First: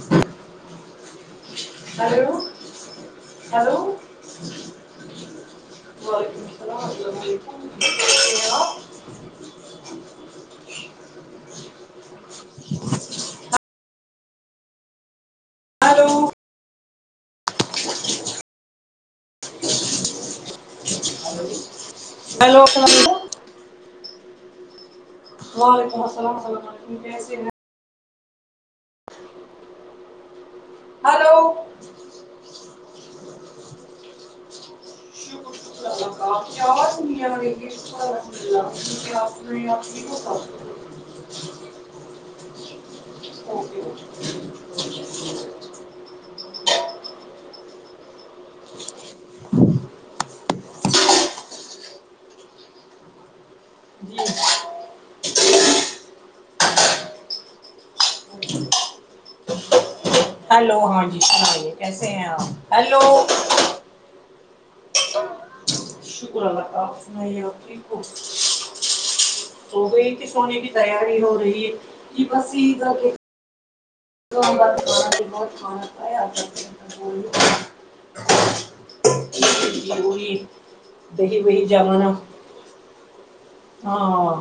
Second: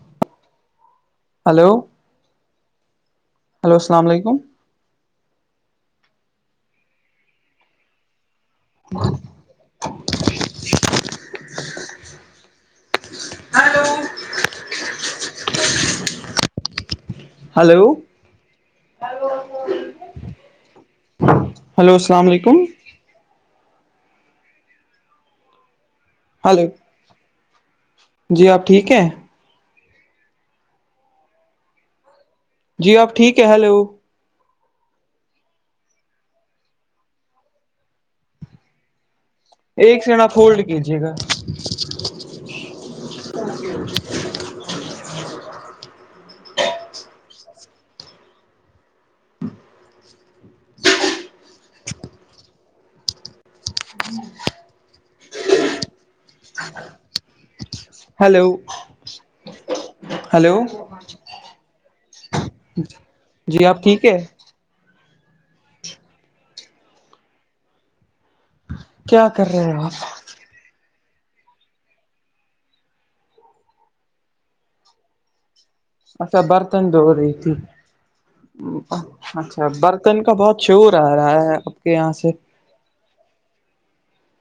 [unintelligible] hello hello hello hello السلام علیکم وعلیکم السلام السلام علیکم ہاں ہلو ہلو ہلو السلام علیکم [unintelligible] وعلیکم السلام ہلو السلام عسے جی آپ ٹھیک ہیں ہلو جی آپ ٹھیک ہے ہیلو [unintelligible] [unintelligible] ایک ٹھیک سےین آپ ہو ہولڈ سب کیجیے گا [unintelligible] جی ہلو ہلو ہاں جیے کیسے ہیں آپ ہیلو جی آپ ٹھیک ہے [unintelligible] شکر اللہ سنے کیا کر رہے ہو آپ کی تیاری ہو رہی ہے کہ بس یہھر [unintelligible] اچھا کرتے برتن د ہو رہی ہیں تھی اچھا یہ برتن کا وہی بہت شور آ رہا دہی ہے وہی آپ کے جمانا یہاں سے ہاں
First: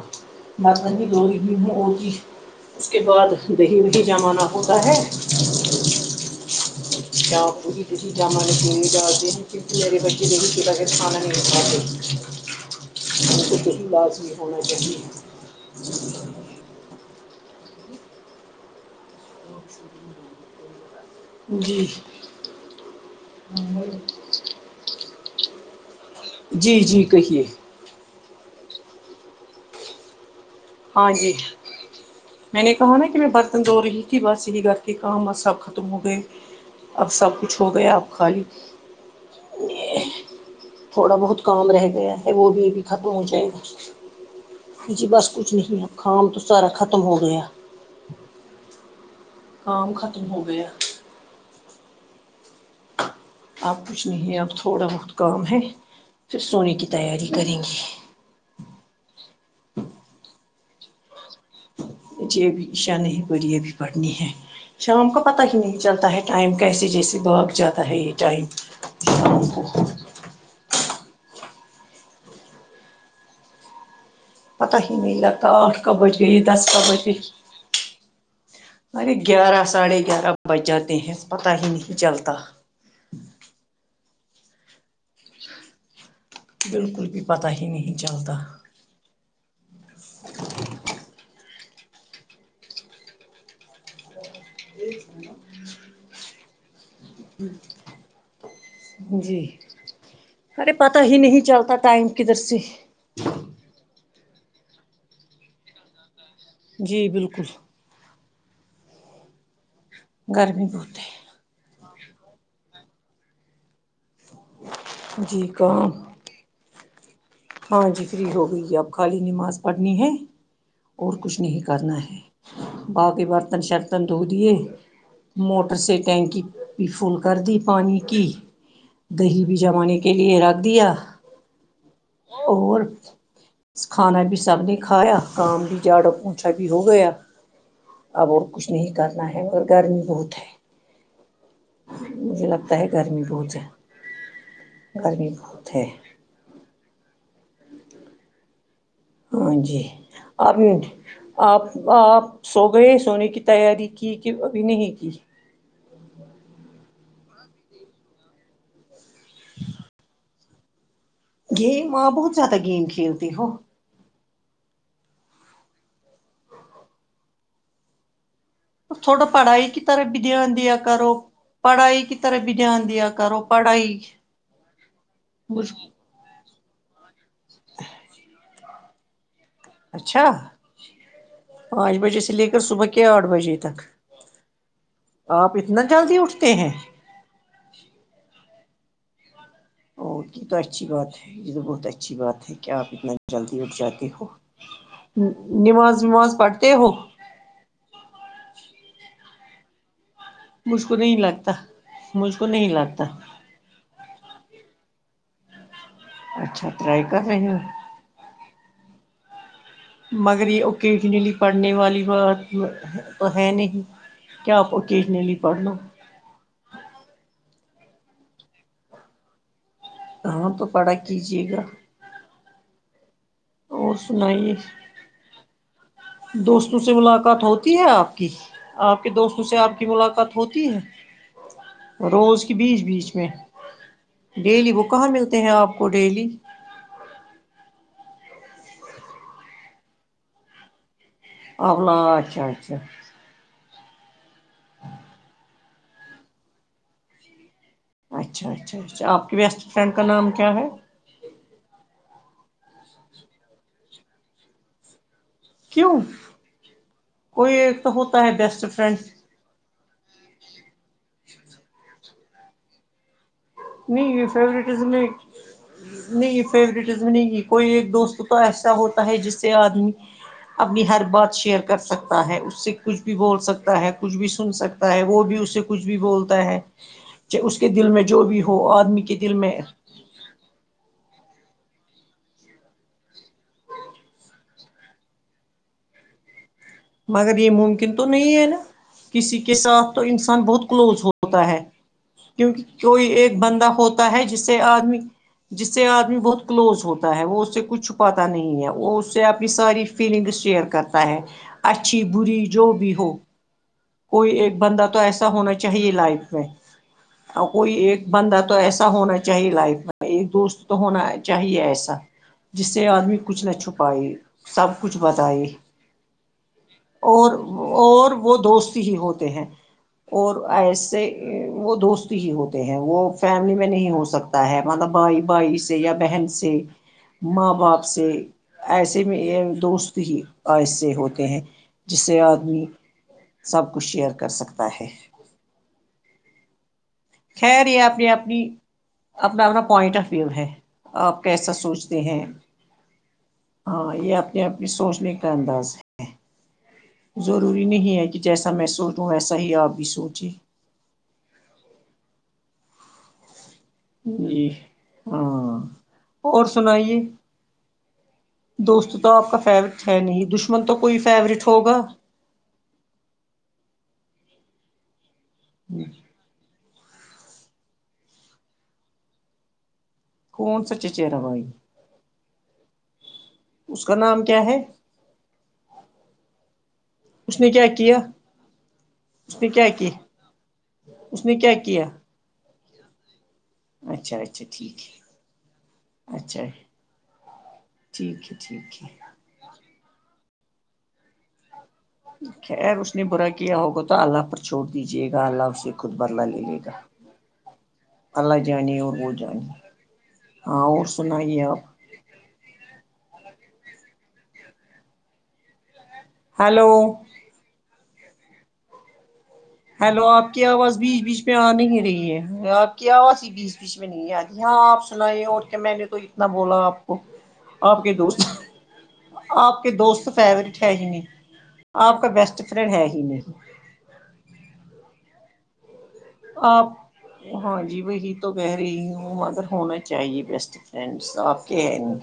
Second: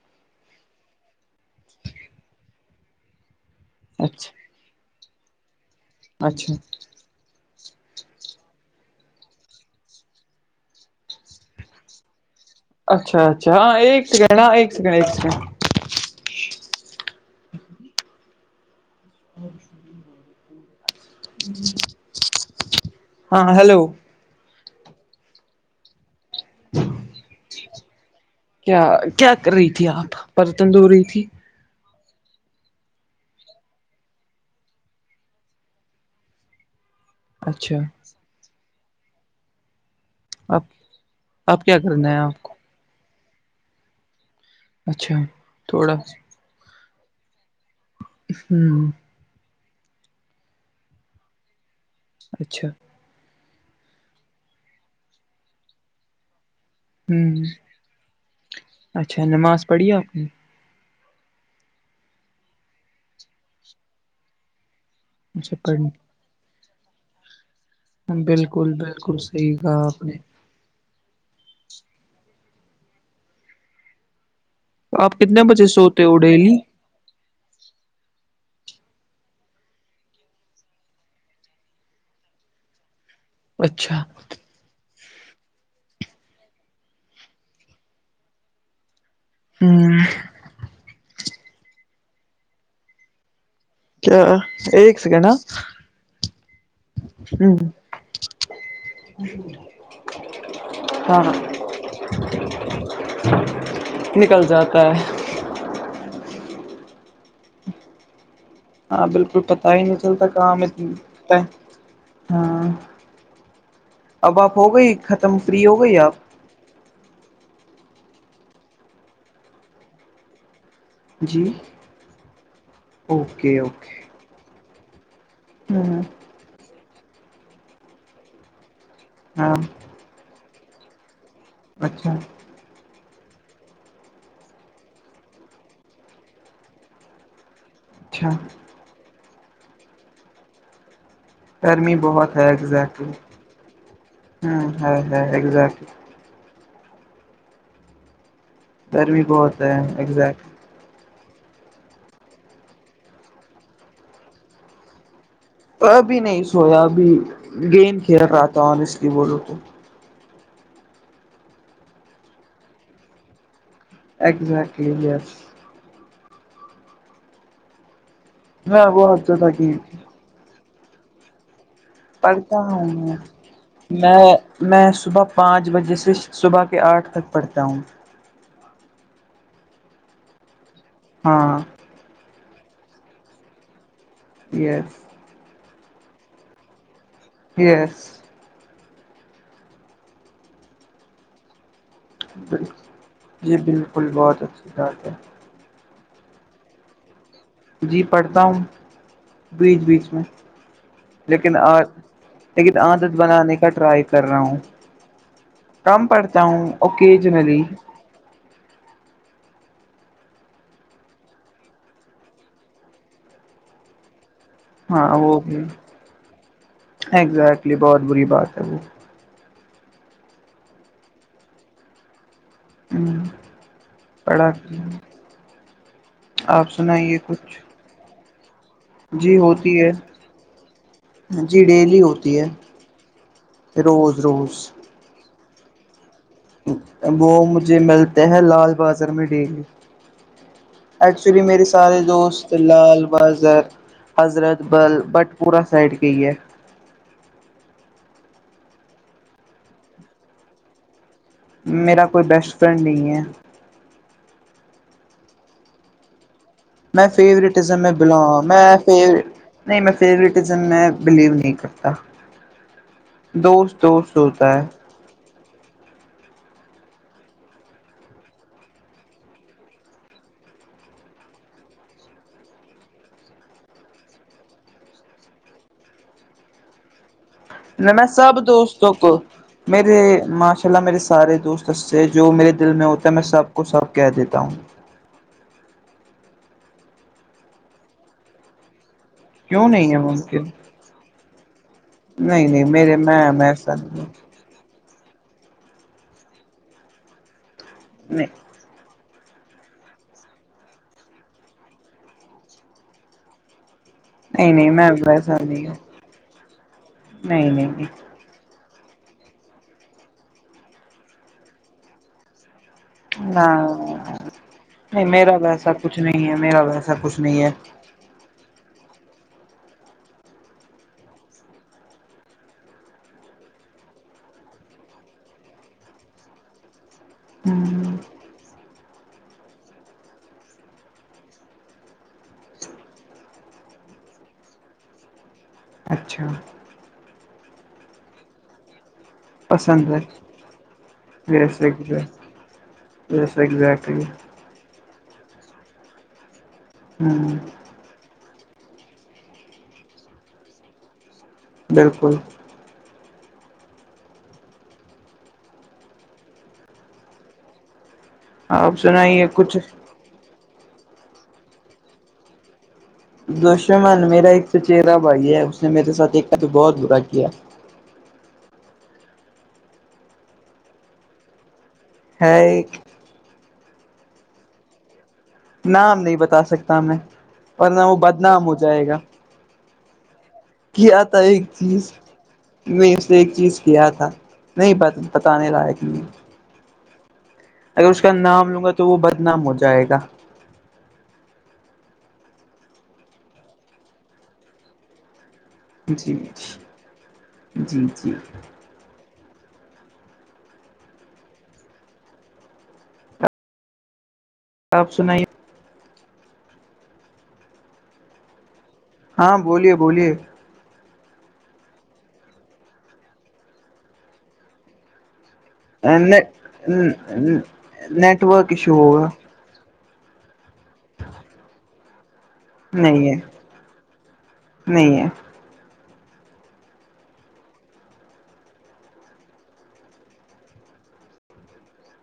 مات لی ہوتی اس کے بعد دہی میں ہی جمانا اچھا ہوتا ہے اچھا ج جامال پ نہیں ڈالتے کیونکہ میرے بچے د ہی کتا کھانا نہیں کھاتے اچھا بال اچھا کو ہاں ک ایک لاز سیکنڈ نہیں ہاں ہونا ایک سیکنڈ چاہی ایک سیکنڈ [unintelligible] جی ہاں ہیلو جی جی کہیے کیا کیا کر رہی تھی آپ برتن رہی ہاں تھی جی میں نے کہا نا کہ میں برتن دھو رہی تھی بس یہ گھر کے کام سب ختم ہو گئے اب سب کچھ ہو اچھا گیا اب خالی آپ تھوڑا بہت آپ کام کیا رہ کرنا گیا ہے آپ وہ بھی ا بھی ختم ہو جائے گا جی اچھا بس کچھ نہیں تھوڑا خام تو سارا ختم ہو گیا ہ ہوں کام ختم ہو گیا اچھا آپ کچھ نہیں ہے اب تھوڑا بہت کام ہے پھر سونے کی تیاری ہوں کریں گے اچھا نماز پڑھی آپ نے جبشا نہیں پڑی ابھی پڑھنی ہے شام کا پتا اچھا ہی نہیں چلتا پڑھنی ہے ٹائم کیسے جیسے بھاگ جاتا ہے یہ بالکل بالکل ٹائموں صحیح کو کہا آپ نے پتہ ہی ن آپ لت کتنے بجے آٹھ سوتے کبی ہو گ ڈیلی دس کبڑ گ ارے گیارہ ساڑھے گیارہ بج جاتے ہیں پتہ ہی نہیں چلتا اچھا بالکل بھی پتتا ہی نہیں چلتا ہوں کیا ایک سیکنڈ ہ جی ارے پتا ہی ہاں نہیں چلتا ٹائم کدھر سے نکل جاتا ہے جی بالکل ہاں بالکل پتا ہی نہیں چلتا کہاں گرمی بہت ہے ہاں اب آپ ہو گئی ختم جی کرری ہو کام گئی آپ ہاں جی فری ہو گئی ہے اب خالی نماز پڑھنی ہے اور کچھ جی نہیں کرنا ہے باقی اوکے برتن اوکے شرتن دھو دیے موٹر سے ہ ٹینکی پ فول کر دی پانی کی دہی ہاں بھی جمانے کے لیے رکھ دیا اچھا اور کھانا بھی سب نے کھایا کام بھی جاڑو اونچا بھی ہو گیا اچھا اب اور کچھ نہیں کرنا ہے مگر گرمی بہت گرمی ہے بہت مجھے لگتا ہے ایگزیکٹلی گرمی بہت ہے ہاں ہے ہے گرمی بہت ایگزیکٹ ہے گرمی ہاں بہت ہے جی آپ ایگزیکٹ نے آپ آپ سو گئے سونے کی تیاری کی کہ ابھی نہیں کی ابھی نہیں سویا ابھی گینم کھیل رہا تھا اور اس لیے بولو تو گیم آ بہت زیادہ گیم کھیلتی ہو ایگزٹلی یس میں بہت تھوڑا زیادہ پڑھائی گیم کی طرح بھی دھیان دیا کرو پڑھائی کی طرف بھی پڑھتا دھیان ہوں دیا میں کرو پڑھائی میں میں صبح پانچ مجھ بجے سے صبح کے آٹھ تک پڑھتا ہوں اچھا ہاں پانچ بجے سے لے کر صبح کے آٹھ بجے تک یس آپ اتنا جلدی اٹھتے ہیں یس او یہ تو اچھی بات ہے یہ تو بہت اچھی اچھی بات ہے کیا آپ اتنا جلدی جی اٹھ جاتے بالکل ہو ہ بہت اچھی بات ہے نماز وماز پڑھتے ہو جی پڑھتا ہوں بیچ بیچ میں مجھ کو نہیں لگتا لیکن آ مجھ کو نہیں لیکن لگتا عادت بنانے کا ٹرائی کر رہا ہوں کم پڑھتا ہوں اچھا ٹرائی کر اوکج رہے ہو میری مگر یہ اکنیلی پڑھنے والی ب تو ہے نہیں کیا آپ اوکیجنلی پڑھ لو [unintelligible] ہاں تو پڑا کیجیے گا ہوں اور سنائیے آپ دوستوں سے سنائیے ملاقات کچھ ہوتی ہے آپ آپ کے جی دوستوں سے آپ ہوتی کی ہے ملاقات ہوتی ہے جی ڈیلی ہوتی روز ہے کے بیچ بیچ میں روز روز ڈیلی وہ کہاں ملتے ہیں آپ کو ڈیلی وہ مجھے ملتے ہیں لال بازار میں ڈیلی ایکچولی میرے اولا سارے اچھا دوست اچھا Lal Bazar Hazratbal Batpora side گئی ہے اچھا اچھا اچھا آپ کی بیسٹ فرینڈ کا نام کیا ہے میرا کوئی بیسٹ فرینڈ نہیں ہے کیوں میں کوئی فیورٹزم ایک تو میں ہوتا ہے بلانگ بیسٹ میں ف فرینڈ نہیں میں فیورزم میں بلیو نہیں کرتا دوست دوست نہیں ہوتا ہے فورٹز میں نہیں فیورٹزم نہیں کوئی ایک دوست تو ایسا ہوتا ہے جس سے آدمی اپنی ہر بات شیئر کر سکتا ہے اس سے کچھ بھی بول سکتا ہے کچھ بھی سن سکتا ہے وہ بھی اس سے کچھ بھی بولتا ہے چ اس کے دل میں جو بھی ہو دوستوں آدمی کے کو دل میں میرے ماشر چلا میرے سارے دوست سے جو میرے دل میں ہوتا ہے میں سب کو سب کہہ دیتا ہوں مگر یہ ممکن تو نہیں ہے نا کسی کے کیوں نہیں ساتھ ہے تو انسان ممکن بہت کلوز ہوتا ہے نہیں کیونکہ نہیں میرے کوئی میں ایک بندہ ویسا نہیں ہوتا ہے جس آد جس سے آدمی بہت کلوز ہوتا ہے وہ اس سے کچ چھپاتا نہیں ہے وہ اپنی ساری فیلنگس شیئر کرتا ہے اچھی بری جو بھی ہو کوئی نہیں ایک نہیں بندہ میں تو ایسا ویسا ہونا نہیں ہوں چاہیے لائف میں اور نہیں نہیں کوئی نہیں ایک بندہ تو تو ایسا ہونا چاہیے لائف میں ایک دوس تو ہونا چاہیے ایسا جس سے آدمی کچھ نہ چھپائے سب کچھ نہیں میرا بتائی ویسا کچھ نہیں ہے میرا وسے اور اور وہ دوست ہی ہوتے ہیں اور ایسے وہ دوست ہی ہوتے ہیں وہ فیملی میں نہیں ہو سکتے تا ہے مطلب بھائی بھائی سے یا بہن سے ماں باپ ہ سے ایسے میں دوست ہی ایس سے ہوتے ہیں جس سے آدمی سب کچھ شیئر کر سکتا ہے اچھا خہیر یہ آنی اپنی اپنا اپنا پوائنٹ آف ویو ہے آپ کیسا یس سوچتے ایگزیکٹ ہیں یس ہاں ایگزیکٹلی یہ اپنے اپنی سوچنے کا انداز ہے ہ ضروری نہیں ہے کہ جیسا میں سوچوں ویسا ہی آپ بھی سوچے بالکل جی ہاں اور سنائیے آپ دوست تو سنائیے آپ کا کچھ فیورٹ ہے نہیں دشمن تو کوئی فیورٹ ہوگا دوشمن میرا ایک سچہرا بھائی ہے اس نے میرے ساتھ ایک کا تو بہت برا کیا کون سا چچرا بھائی ہے اس کا نام کیا ہے نام نہیں بتا سکتا میں اس نے کیا ورنہ وہ کیا بدنام ہو جائے گا اس کیاکی کیا آتا ایک چیز میں اس سے ایک چیز کیا تھا اچھا اچھا نہیں ٹھیک بتانے لائق نہیں ہے اچھا اگر اس کا ٹھیک ہے نام لوں گا ٹھیک تو ہے وہ بدنام ہو جائے گا خیر اس نے برا کیا ہوگا تو اللہ پر چھوڑ دیجیے گا اللہ اس سے خود جی بدلا لے لے گا جی جی اللہ جانیے اور وہ جانے ہاں اور سنائیے آپ آپ سنائیے ہلو ہاں بولیے ہیلو بولیے آپ کی آواز بیچ بیچ پہ آ نہیں رہی ہے آپ کی آواز ہی بیچ بیچ میں میں نہیں یاادی ہاں آپ سنائے اور میں نے تو اتنا بولا آپ کو آپ کے دوست نیٹ ورک ایشو ہوگا آپ کے دوست فیورٹ ہے ہی نہیں آپ کا بیسٹ نہیں ہے نہیں ہے آپ ہاں جی وہی تو کہہ رہی ہوں مگر ہونا چاہیے بیسٹ سپ کے ہے نہیں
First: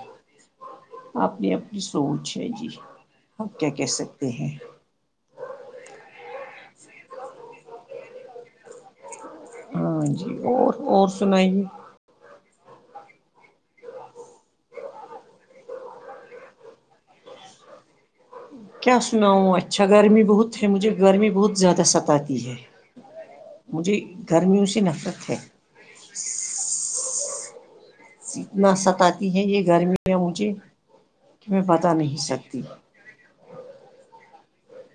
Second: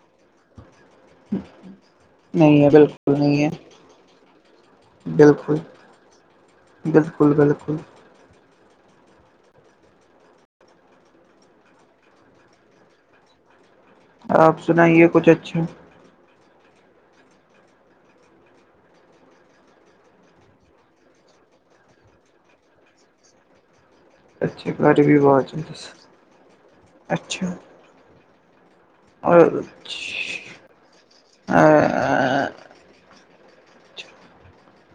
آپ نے اپنی سوچ ہے نہیں جی بالکل نہیں ہے آپ کیا کہہ سکتے ہیں بالکل بالکل بالکل ہاں جی اور اور سناائی جی آپ سنائیے کچھ اچھا کیا سناؤوں اچھا گرمی بہت ہے مجھے گرمی بہت زیادہ ستاتی ہے مجھے گرمیوں اچھا سے گھر بھی نفرت ہے آازس اچھا اتنا ستاتی اور ہے یہ گرم مجھے کہ میں بتا نہیں سکتی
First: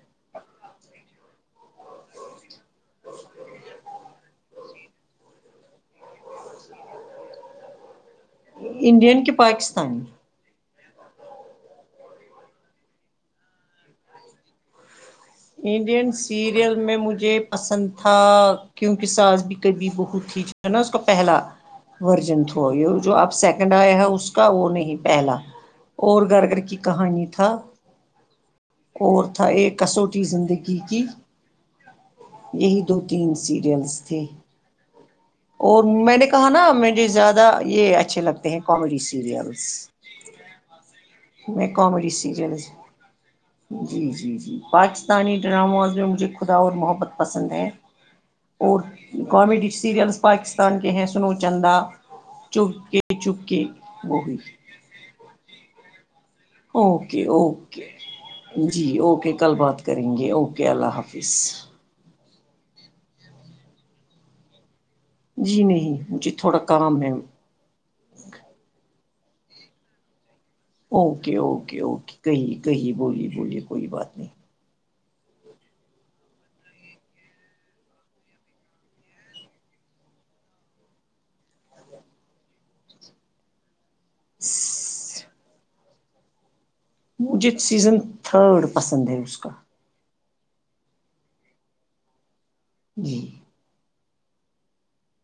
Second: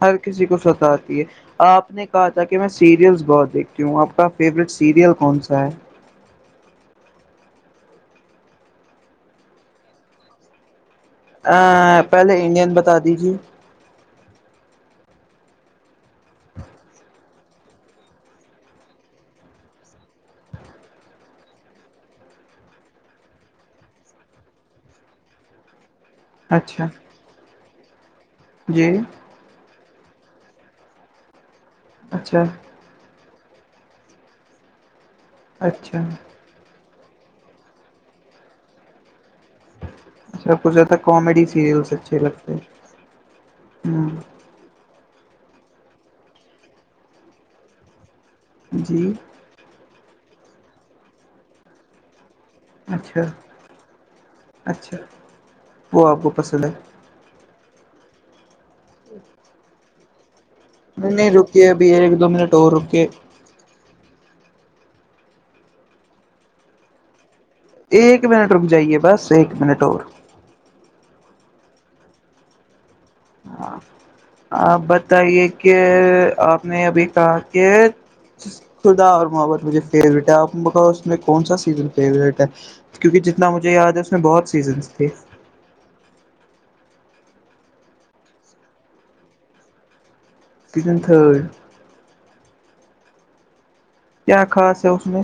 ہر کسی کو ستاتی ہے آپ نے کہا تھا کہ میں سیریلس بہت دیکھتی ہوں آپ کا فیوریٹ سیریل کون سا ہے انڈین کہ پاکستانی ا پہلے انڈین بتا دیجیے انڈین سیریل میں مجھے پسند تھا کیونکہ ساس بھی کبھی بہت تھی جو ہے نا اس کا پہلا ورژن تھ یہ جو آپ سیکنڈ آئے ہے اس کا وہ نہیں پہلا اور گر گر کی اچھا کہانی تھا جی اور تھا ایک کسوٹی زندگی کی اچھا ہی دو تین سیریلس تھے اور اچھا میں نے کہ کہ نا مجھے زیادہ یہ اچھے لگتے ہیں کامیڈی سیریل اب کچ زد کامیڈی میں سیریلس کامیڈی اچھے لگتے سیریلس جی ہیں جی جی پاکستانی ڈراماز میں مجھے خدا اور محبت پسند ہے اور جی کامیڈی سیریلس پاکستان کے ہیں سنو چندا چپ کے اچھا چپ کے وہ ہوئی اچھا وہ آپ کو پسند ہے اوکے اوکے جی اوکے کل بات کریں گے اوکے اللہ نہیں نہیں حافظ رکے اب ایک دو منٹ اور رکے جی نہیں مجھے تھوڑا کام ہے ایک منٹ رک جائیے بس ایک منٹ اور اوکے اوکے اوکے کہیے کہی بولیے بولیے کوئی بات نہیں آپ بتائیے کہ آپ نے ابھی کہا کہ خدا اور محبت مجھے فیوریٹ ہے آپ اس میں کون سا سیزن فیوریٹ ہے کیونکہ جتنا مجھے یاد ہے اس میں بہت سیزنس تھے مجھے سیزن تھرڈ پسند ہے اس کا کتن تھر جی کیا خاص ہے اس میں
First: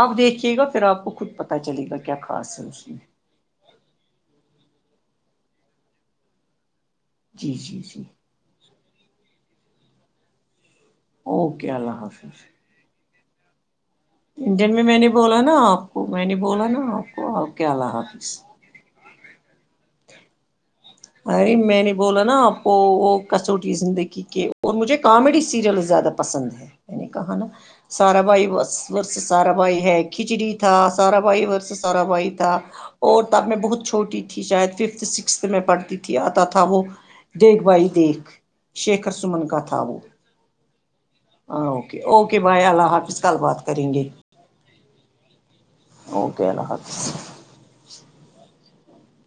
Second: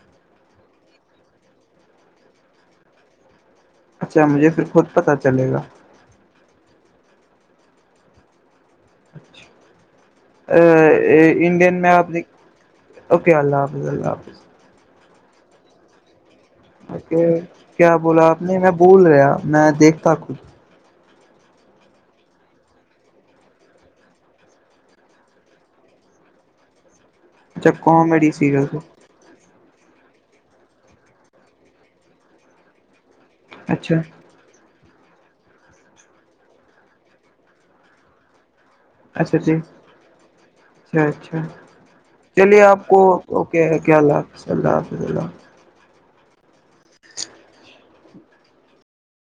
آپ دیکھیے گا پھر آپ کو خود پتہ چلے گا کیا خاص ہے اس میں اچھا مجھے پھر خود پتتا چلے گا جی جی جی ا اوکے انڈین میں اللہ آپ نے حافظ اوکے اللہ حاظ اللہ حافظ انڈین میں میں نے بولا نا آپ کو میں نے بولا نا آپ اے کو آپ کے کیا اللہ بولا حافظ آپ نے میں بول رہیا میں دیکھتا کچھ ارے میں نے بولا نا آپ کو وہ کسوٹی زندگی کے اور مجھے کامیڈی سیریل زیادہ پسند ہے ی نے کہا نا اچھا سارا کامیڈی بھائی سیریل کو، سارا بھائی ہے کھچڑی تھا سارا بھائی اورور سے سارا بھائی تھا اور ت اب میں بہت اچھا چھوٹی تھی شاید ففتھ سکسھ میں پڑھ تھی آتا تھا وہ دیکھ بھائی دیکھ شیکھر اچھا سمن کا ٹھیک تھا وہ اچھا اچھا ہاں اوکے اوکے چلیے بھائی آپ اللہ کو حافظ کل اوکے بات ہے کریں کیا گے حاف اللہ حافظ اللہ اوکے اللہ حافظ